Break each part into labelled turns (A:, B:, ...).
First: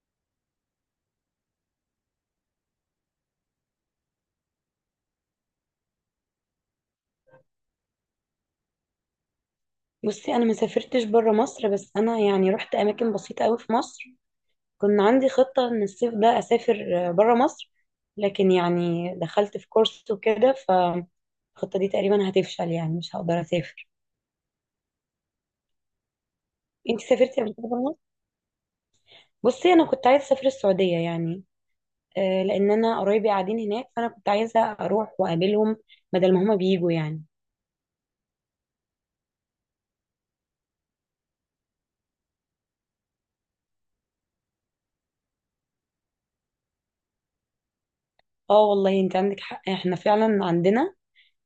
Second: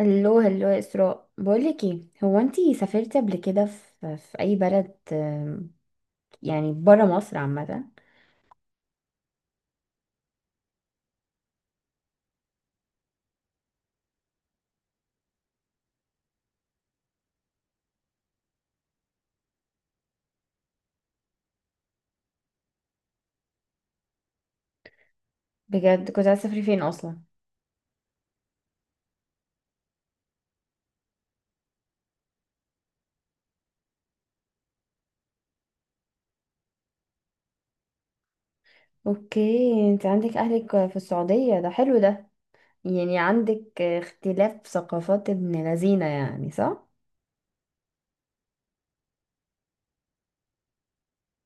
A: هلو هلو يا اسراء، بقولك ايه، هو انتي سافرتي قبل كده في اي بلد؟ يعني برا مصر عامه.
B: بصي، انا ما سافرتش بره مصر، بس انا يعني رحت اماكن بسيطه قوي في مصر. كنا عندي خطه ان الصيف ده اسافر بره مصر، لكن يعني دخلت في كورس وكده فالخطه دي تقريبا هتفشل، يعني مش هقدر اسافر.
A: بجد كنت عايزه تسافري فين
B: انت
A: اصلا؟
B: سافرتي قبل كده بره مصر؟ بصي، انا كنت عايزه اسافر السعوديه يعني. لان انا قرايبي قاعدين هناك، فانا كنت عايزه اروح واقابلهم، بدل ما هما بيجوا يعني.
A: اوكي، انت عندك اهلك في السعوديه، ده حلو ده. يعني عندك اختلاف ثقافات ابن لذينه، يعني صح.
B: اه، والله انت عندك حق، احنا فعلا عندنا.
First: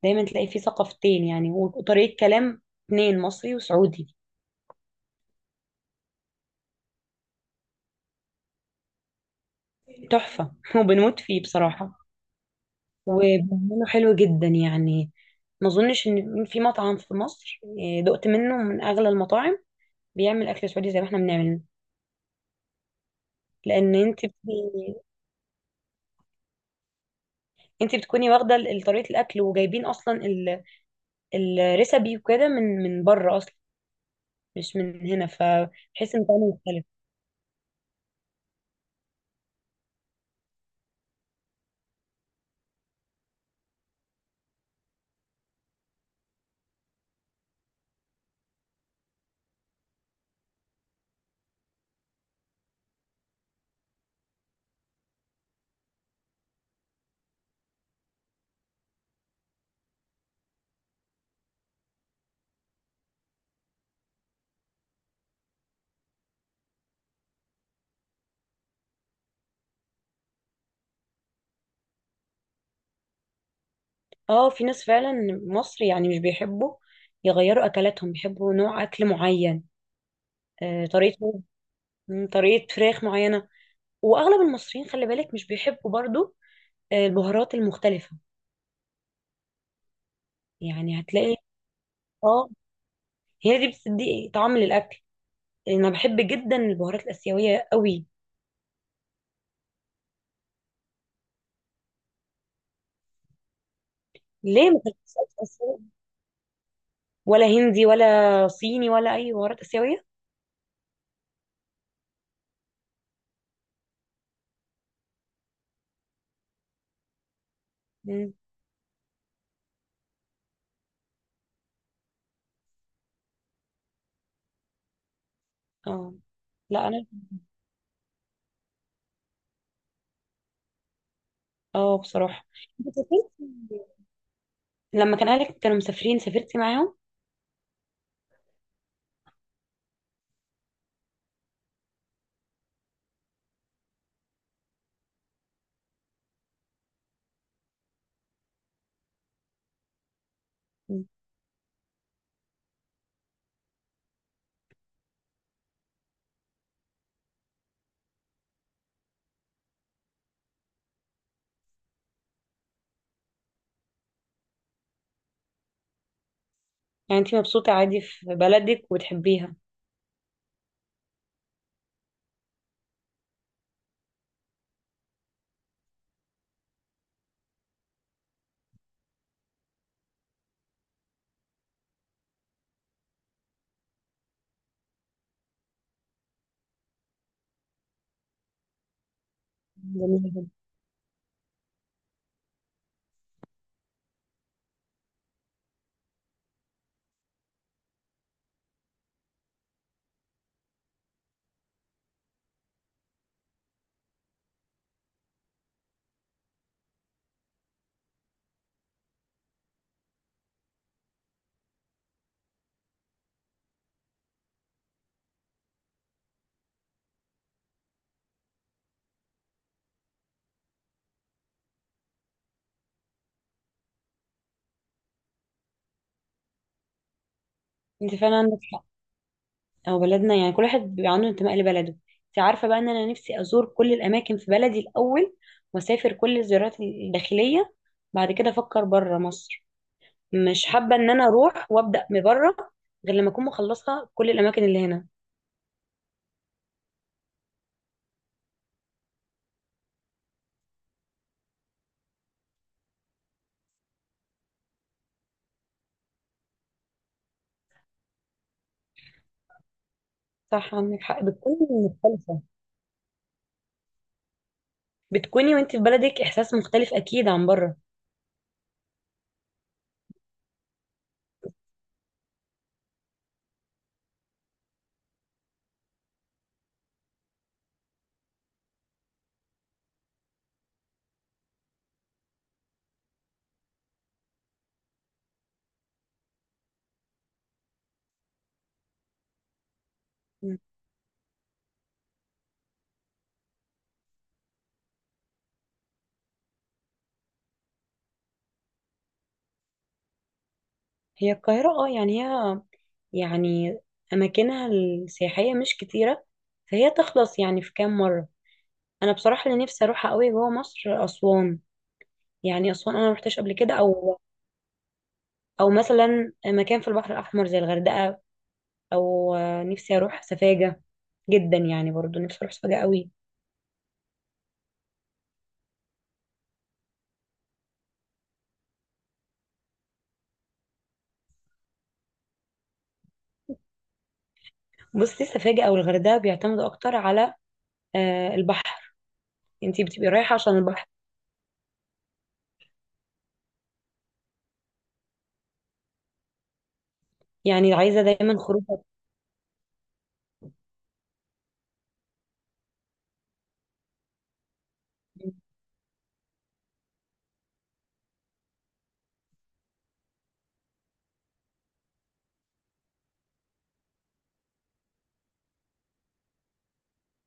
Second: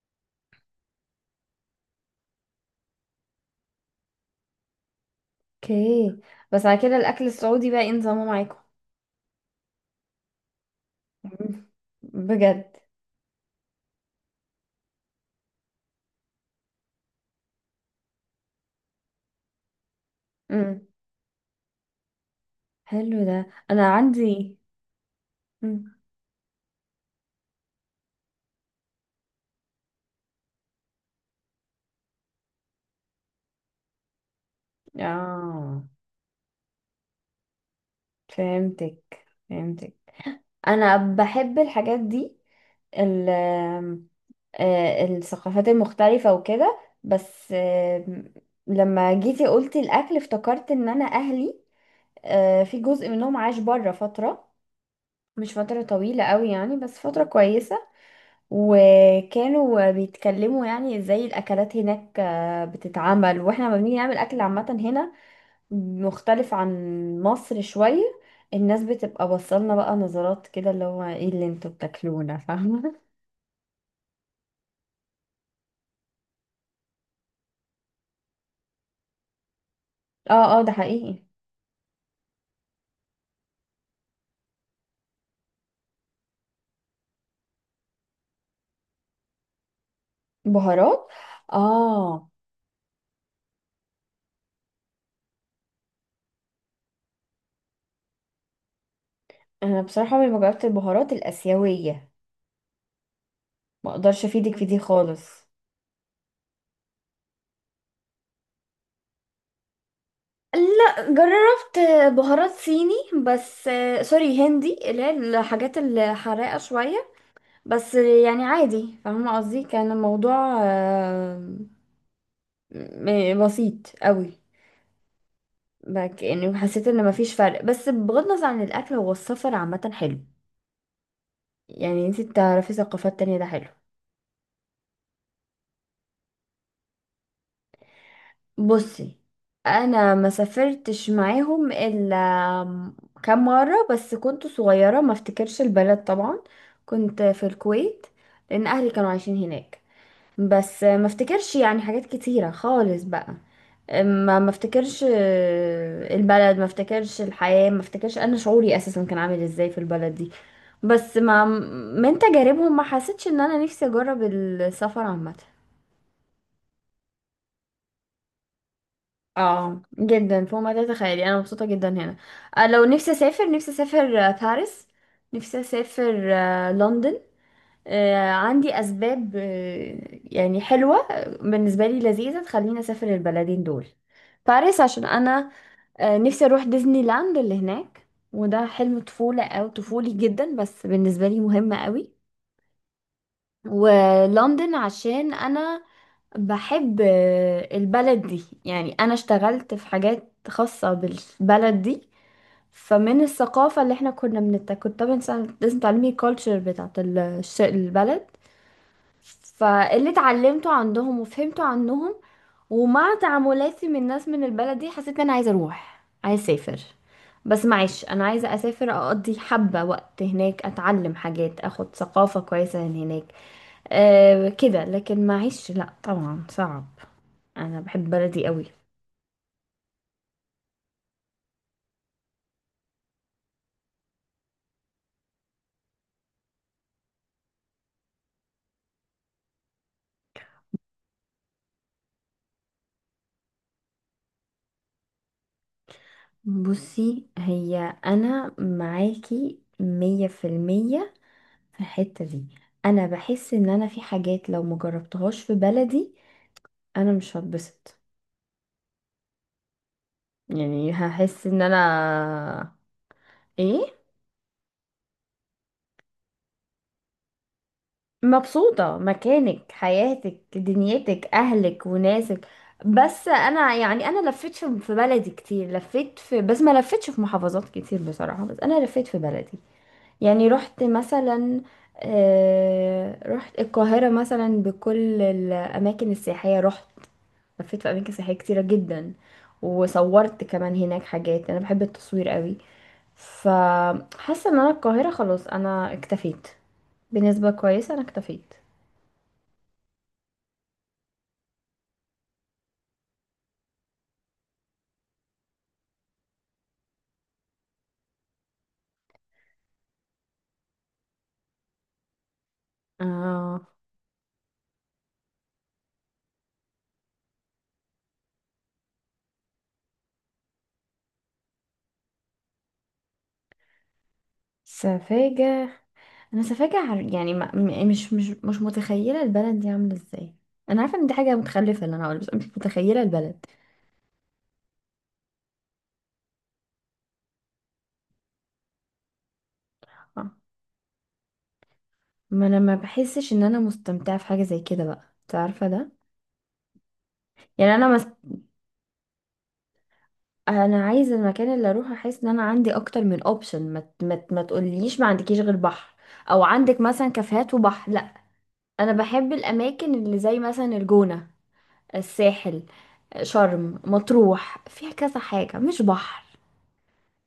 B: دايما تلاقي في ثقافتين يعني، وطريقه كلام اتنين، مصري وسعودي.
A: اوكي. بس على كده الاكل السعودي بقى ايه نظامه معاكم؟
B: تحفة وبنموت فيه بصراحة.
A: مم. بجد؟
B: وبنعمله حلو جدا يعني. ما اظنش ان في مطعم في مصر، دقت منه من اغلى المطاعم، بيعمل اكل
A: امم
B: سعودي زي ما احنا بنعمل.
A: حلو ده، انا
B: لان انت
A: عندي.
B: بتبقي-
A: مم.
B: انت بتكوني واخده طريقه الاكل، وجايبين اصلا الريسبي وكده من بره اصلا، مش من هنا،
A: اه،
B: فبحس ان طعمه مختلف.
A: فهمتك فهمتك، انا بحب الحاجات دي. ال الثقافات المختلفة وكده، بس لما جيتي قلتي الأكل افتكرت إن أنا أهلي، في جزء منهم عاش بره فترة. مش فترة طويلة قوي يعني، بس فترة كويسة. وكانوا بيتكلموا يعني ازاي الأكلات هناك بتتعمل، واحنا لما بنيجي نعمل أكل عامة هنا مختلف عن مصر شوية. الناس بتبقى بصلنا بقى نظرات كده، اللي هو ايه اللي انتوا بتاكلونا، فاهمة؟
B: اه، في ناس فعلا مصر يعني مش بيحبوا يغيروا اكلاتهم، بيحبوا نوع اكل معين.
A: اه اه، ده
B: آه،
A: حقيقي.
B: طريقه طريقه فراخ معينه. واغلب المصريين خلي بالك مش بيحبوا برضو البهارات المختلفه. يعني
A: بهارات.
B: هتلاقي.
A: اه.
B: اه. هي دي بتدي طعم للاكل. انا بحب جدا البهارات الاسيويه قوي.
A: انا بصراحة عمري ما جربت البهارات الآسيوية، ما اقدرش افيدك في
B: ليه،
A: دي
B: ما كانتش
A: خالص.
B: آسيوية؟ ولا هندي ولا صيني ولا اي بهارات اسيويه.
A: لا، جربت بهارات صيني، بس سوري هندي، اللي هي الحاجات الحراقة شوية. بس
B: مم.
A: يعني عادي، فاهمة قصدي، كان الموضوع بسيط قوي.
B: اه.
A: بك يعني حسيت
B: لا،
A: ان
B: انا.
A: مفيش فرق، بس بغض النظر عن الاكل هو السفر عامة حلو.
B: اه،
A: يعني انت
B: بصراحه،
A: تعرفي
B: انت
A: ثقافات
B: سافرتي
A: تانية، ده حلو.
B: لما كان اهلك كانوا مسافرين؟ سافرتي معاهم؟
A: بصي، انا ما سافرتش معاهم الا كام مرة، بس كنت صغيرة ما افتكرش البلد طبعا. كنت في الكويت، لان اهلي كانوا عايشين هناك. بس ما
B: مم.
A: افتكرش يعني حاجات كتيرة خالص بقى. ما افتكرش البلد، ما افتكرش الحياة، ما افتكرش انا شعوري اساسا كان عامل ازاي في البلد دي. بس ما من تجاربهم ما حسيتش ان انا نفسي اجرب السفر عامه.
B: يعني انت مبسوطه عادي في بلدك وتحبيها.
A: اه جدا، فوق ما تتخيلي، انا مبسوطه جدا هنا. لو نفسي اسافر، نفسي اسافر باريس، نفسي اسافر لندن. عندي اسباب يعني حلوه بالنسبه لي لذيذه تخليني اسافر البلدين دول. باريس عشان انا نفسي اروح ديزني لاند اللي هناك، وده حلم طفوله او طفولي
B: جميل جدا.
A: جدا، بس بالنسبه لي مهم قوي. ولندن عشان انا بحب البلد دي، يعني انا اشتغلت في حاجات خاصة بالبلد دي. فمن الثقافة اللي احنا كنا كنت طبعا لازم تعلمي الكالتشر بتاعت البلد، فاللي اتعلمته عندهم وفهمته عنهم ومع تعاملاتي من الناس من البلد دي حسيت ان انا عايزة اروح، عايزة اسافر. بس معيش، انا عايزة اسافر اقضي حبة وقت هناك، اتعلم حاجات، اخد ثقافة كويسة من هناك. أه كده. لكن معيش، لا طبعا، صعب، انا بحب
B: انت فعلا
A: بلدي
B: عندك
A: قوي.
B: حق. او بلدنا يعني، كل واحد بيبقى عنده انتماء لبلده. انت عارفه بقى ان انا نفسي ازور كل الاماكن في بلدي الاول، واسافر كل الزيارات الداخليه، بعد كده افكر بره مصر. مش حابه ان انا اروح وابدا من بره، غير لما اكون مخلصه كل الاماكن اللي هنا.
A: بصي هي انا معاكي 100% في الحتة دي. انا بحس ان انا في حاجات لو مجربتهاش في بلدي انا مش هتبسط،
B: صح،
A: يعني
B: عندك حق،
A: هحس
B: بتكون
A: ان انا
B: مختلفه.
A: ايه.
B: بتكوني وانت في بلدك احساس مختلف اكيد عن بره.
A: مبسوطة مكانك، حياتك، دنيتك، اهلك وناسك. بس انا يعني، انا لفيت في بلدي كتير، لفيت في، بس ما لفيتش في محافظات كتير بصراحة، بس انا لفيت في بلدي. يعني رحت مثلا رحت القاهرة مثلا، بكل الأماكن السياحية رحت، لفيت في أماكن سياحية كتيرة جدا، وصورت
B: م.
A: كمان هناك حاجات، أنا بحب التصوير قوي. فحاسة إن أنا القاهرة خلاص، أنا اكتفيت، بنسبة كويسة أنا اكتفيت.
B: هي القاهره، اه، يعني هي، يعني اماكنها السياحيه مش كتيره، فهي تخلص يعني في كام مره. انا بصراحه اللي نفسي اروحها قوي جوه مصر اسوان. يعني اسوان انا ما رحتش قبل
A: اه
B: كده، او مثلا مكان في البحر الاحمر زي الغردقه، او نفسي اروح سفاجه جدا يعني. برضو نفسي اروح سفاجه قوي.
A: سفاجة، أنا سفاجة يعني ما م- مش متخيلة البلد دي عاملة ازاي. أنا عارفة إن دي حاجة متخلفة اللي أنا هقولها، بس أنا مش متخيلة البلد.
B: بصي، سفاجه او الغردقه بيعتمدوا اكتر على البحر. انتي بتبقي رايحه عشان البحر،
A: ما انا ما بحسش ان انا مستمتعه في حاجه زي كده بقى، انت عارفه ده. يعني
B: يعني
A: انا
B: عايزه
A: مس...
B: دايما خروج.
A: انا عايزه المكان اللي اروح احس ان انا عندي اكتر من اوبشن. ما تقوليش ما عندكيش غير بحر، او عندك مثلا كافيهات وبحر، لا. انا بحب الاماكن اللي زي مثلا الجونه، الساحل، شرم، مطروح، فيها كذا حاجه مش بحر.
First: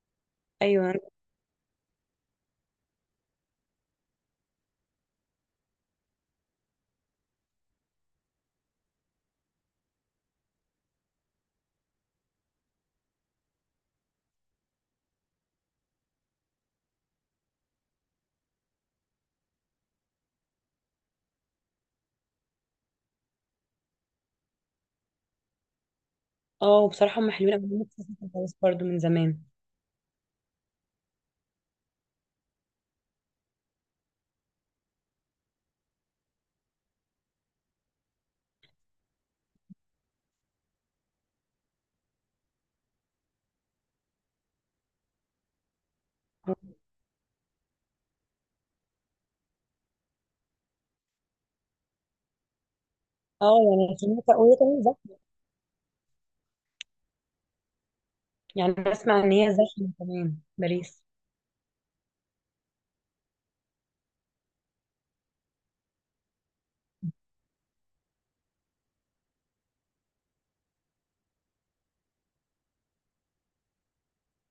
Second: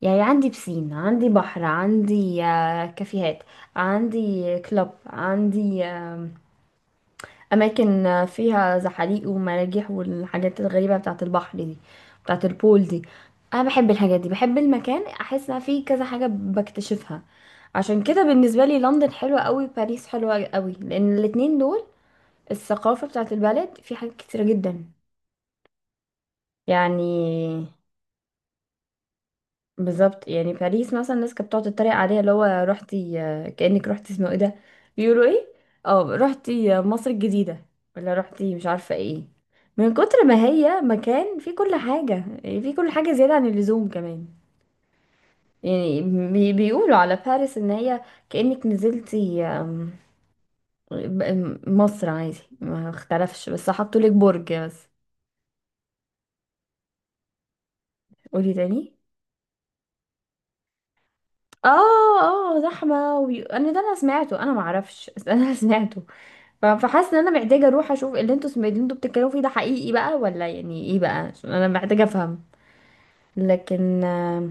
A: يعني عندي بسين،
B: ايوه.
A: عندي بحر، عندي كافيهات، عندي كلوب، عندي اماكن فيها زحاليق ومراجيح والحاجات الغريبه بتاعه البحر دي، بتاعه البول دي. انا بحب الحاجات دي، بحب المكان احس ان فيه كذا حاجه بكتشفها. عشان كده بالنسبه لي لندن حلوه قوي، باريس حلوه قوي، لان الاتنين دول الثقافه بتاعه البلد في حاجات كتيره جدا.
B: اه،
A: يعني
B: بصراحه هم حلوين أوي. نفسي أسافر خالص برضو من زمان.
A: بالظبط. يعني باريس مثلا الناس كانت بتقعد تتريق عليها، اللي هو رحتي كأنك رحتي اسمه ايه ده، بيقولوا ايه، اه، رحتي مصر الجديدة، ولا رحتي مش عارفة ايه. من كتر ما هي مكان فيه كل حاجة، يعني فيه كل حاجة زيادة عن اللزوم كمان. يعني بيقولوا على باريس ان هي كأنك نزلتي مصر، عادي ما اختلفش،
B: اه،
A: بس
B: يعني
A: حطوا لك
B: سمعت
A: برج
B: وهي كمان
A: بس.
B: زحمه.
A: قولي
B: يعني
A: تاني.
B: بسمع ان هي زحمه كمان باريس.
A: اه. اه، زحمة انا ده انا سمعته، انا معرفش بس انا سمعته. فحاسه ان انا محتاجه اروح اشوف اللي انتوا اللي انتوا بتتكلموا فيه ده حقيقي بقى ولا يعني ايه بقى، عشان انا محتاجه افهم. لكن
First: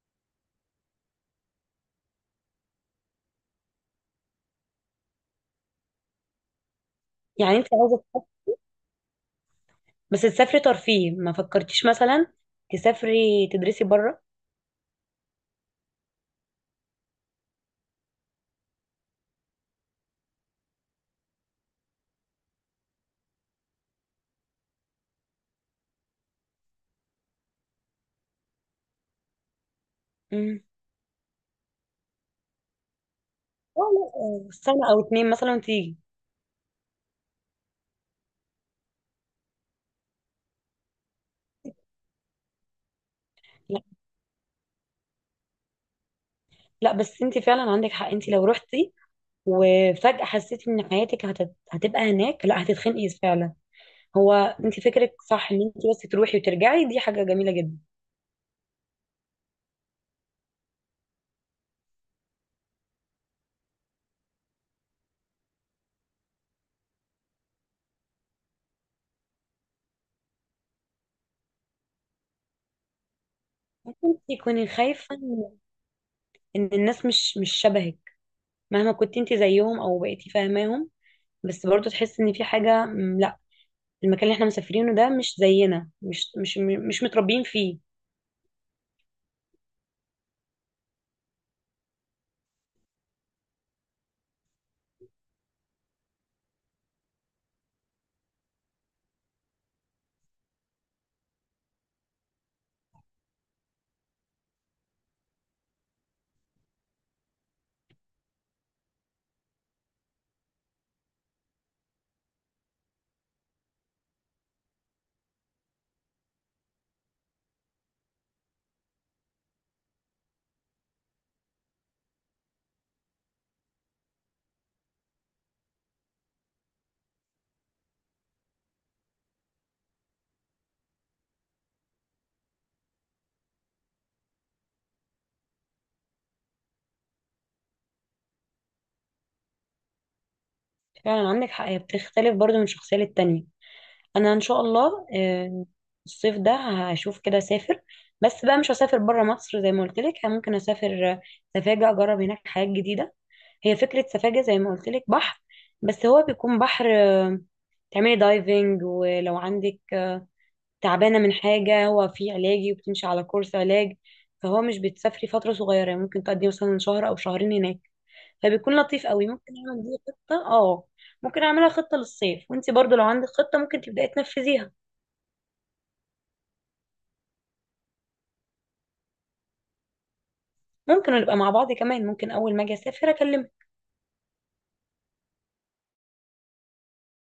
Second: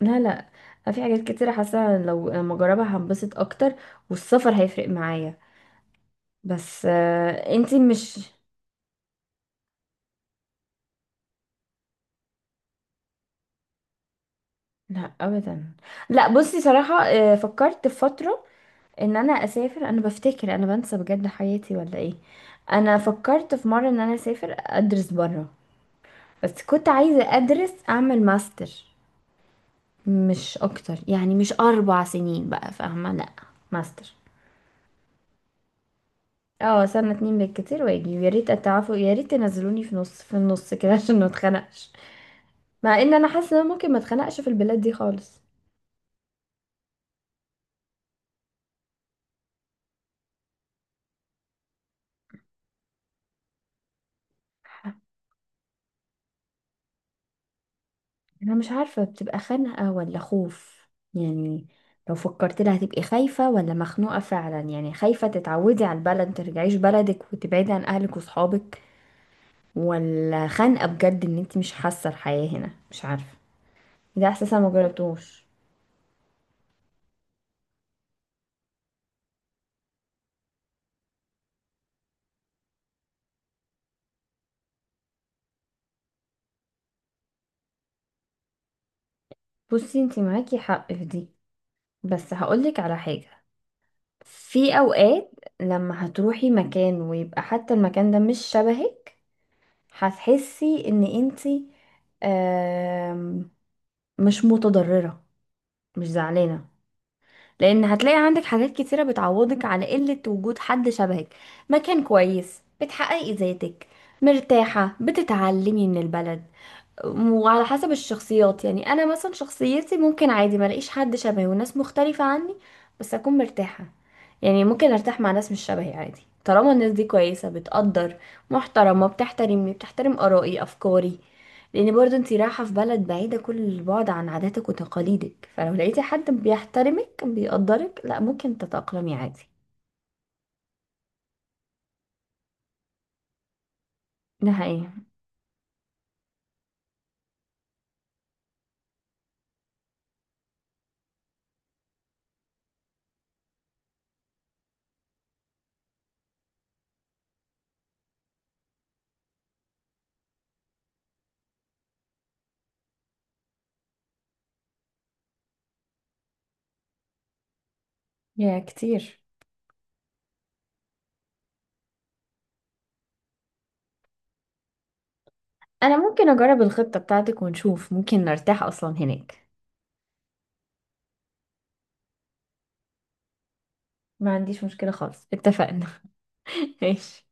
A: لا لا، في حاجات كتيره حاسه لو لما اجربها هنبسط اكتر، والسفر هيفرق معايا. بس
B: يعني انت
A: انتي
B: عايزه
A: مش.
B: بس تسافري ترفيه؟ ما فكرتيش مثلا تسافري تدرسي بره؟
A: لا ابدا. لا، بصي صراحه فكرت في فتره ان انا اسافر، انا بفتكر، انا بنسى بجد حياتي ولا ايه، انا فكرت في مره ان انا اسافر ادرس بره، بس كنت عايزه ادرس اعمل ماستر، مش
B: امم.
A: اكتر، يعني مش 4 سنين بقى، فاهمة، لا،
B: لا،
A: ماستر.
B: لا، سنة او اتنين مثلا وتيجي.
A: اه، سنة اتنين بالكتير واجي، ويا ريت اتعافوا، يا ريت تنزلوني في نص في النص كده عشان ما اتخنقش، مع ان انا حاسة ان أنا
B: لا،
A: ممكن ما اتخنقش في البلاد دي خالص.
B: لا، بس انت فعلا عندك حق. انت لو رحتي وفجأة حسيتي ان حياتك هتبقى هناك، لا هتتخنقي فعلا. هو انت فكرك صح ان انت بس تروحي وترجعي، دي حاجة جميلة جدا.
A: انا مش عارفة بتبقى خنقة ولا خوف، يعني لو فكرت لها هتبقي خايفة ولا مخنوقة فعلا، يعني خايفة تتعودي على البلد مترجعيش بلدك وتبعدي عن اهلك وصحابك، ولا خنقة بجد ان انت مش حاسة الحياة هنا، مش عارفة، ده
B: انت
A: احساس
B: كوني
A: انا
B: خايفة
A: مجربتوش.
B: إن الناس مش شبهك، مهما كنت انت زيهم او بقيتي فاهماهم، بس برضه تحس ان في حاجة. لا، المكان اللي احنا مسافرينه ده مش زينا، مش متربيين فيه.
A: بصي، انتي معاكي حق في دي، بس هقولك على حاجة. في اوقات لما هتروحي مكان ويبقى حتى المكان ده مش شبهك، هتحسي ان انتي آم، مش متضررة، مش زعلانة، لان هتلاقي عندك حاجات كتيرة بتعوضك على قلة وجود حد شبهك، مكان كويس، بتحققي ذاتك، مرتاحة، بتتعلمي من البلد. وعلى حسب الشخصيات، يعني انا مثلا شخصيتي ممكن عادي ما الاقيش حد شبهي والناس مختلفة عني بس اكون مرتاحة. يعني ممكن ارتاح مع ناس مش شبهي عادي، طالما الناس دي كويسة بتقدر، محترمة بتحترمني، بتحترم آرائي أفكاري، لأن برضو انتي رايحة في بلد بعيدة كل البعد عن عاداتك وتقاليدك، فلو لقيتي حد بيحترمك بيقدرك، لا ممكن تتأقلمي عادي.
B: فعلا عندك حق، هي بتختلف برضو من شخصية للتانية. انا ان
A: ده
B: شاء
A: حقيقي.
B: الله الصيف ده هشوف كده اسافر. بس بقى مش هسافر بره مصر زي ما قلت لك. ممكن اسافر سفاجة، اجرب هناك حاجات جديدة. هي فكرة سفاجة زي ما قلت لك بحر، بس هو بيكون بحر تعملي دايفنج، ولو عندك تعبانة من حاجة هو فيه علاجي وبتمشي على كورس علاج. فهو مش بتسافري فترة صغيرة، يعني ممكن تقضي مثلا شهر او شهرين هناك،
A: يا
B: فبيكون لطيف
A: كتير.
B: قوي. ممكن اعمل دي خطة. اه، ممكن اعملها خطة للصيف، وانت برضو لو عندك خطة ممكن تبداي تنفذيها.
A: أنا ممكن أجرب الخطة بتاعتك ونشوف ممكن نرتاح أصلا هناك.
B: ممكن نبقى مع بعض كمان، ممكن اول ما اجي اسافر اكلمك.
A: ما عنديش مشكلة خالص، اتفقنا. ماشي.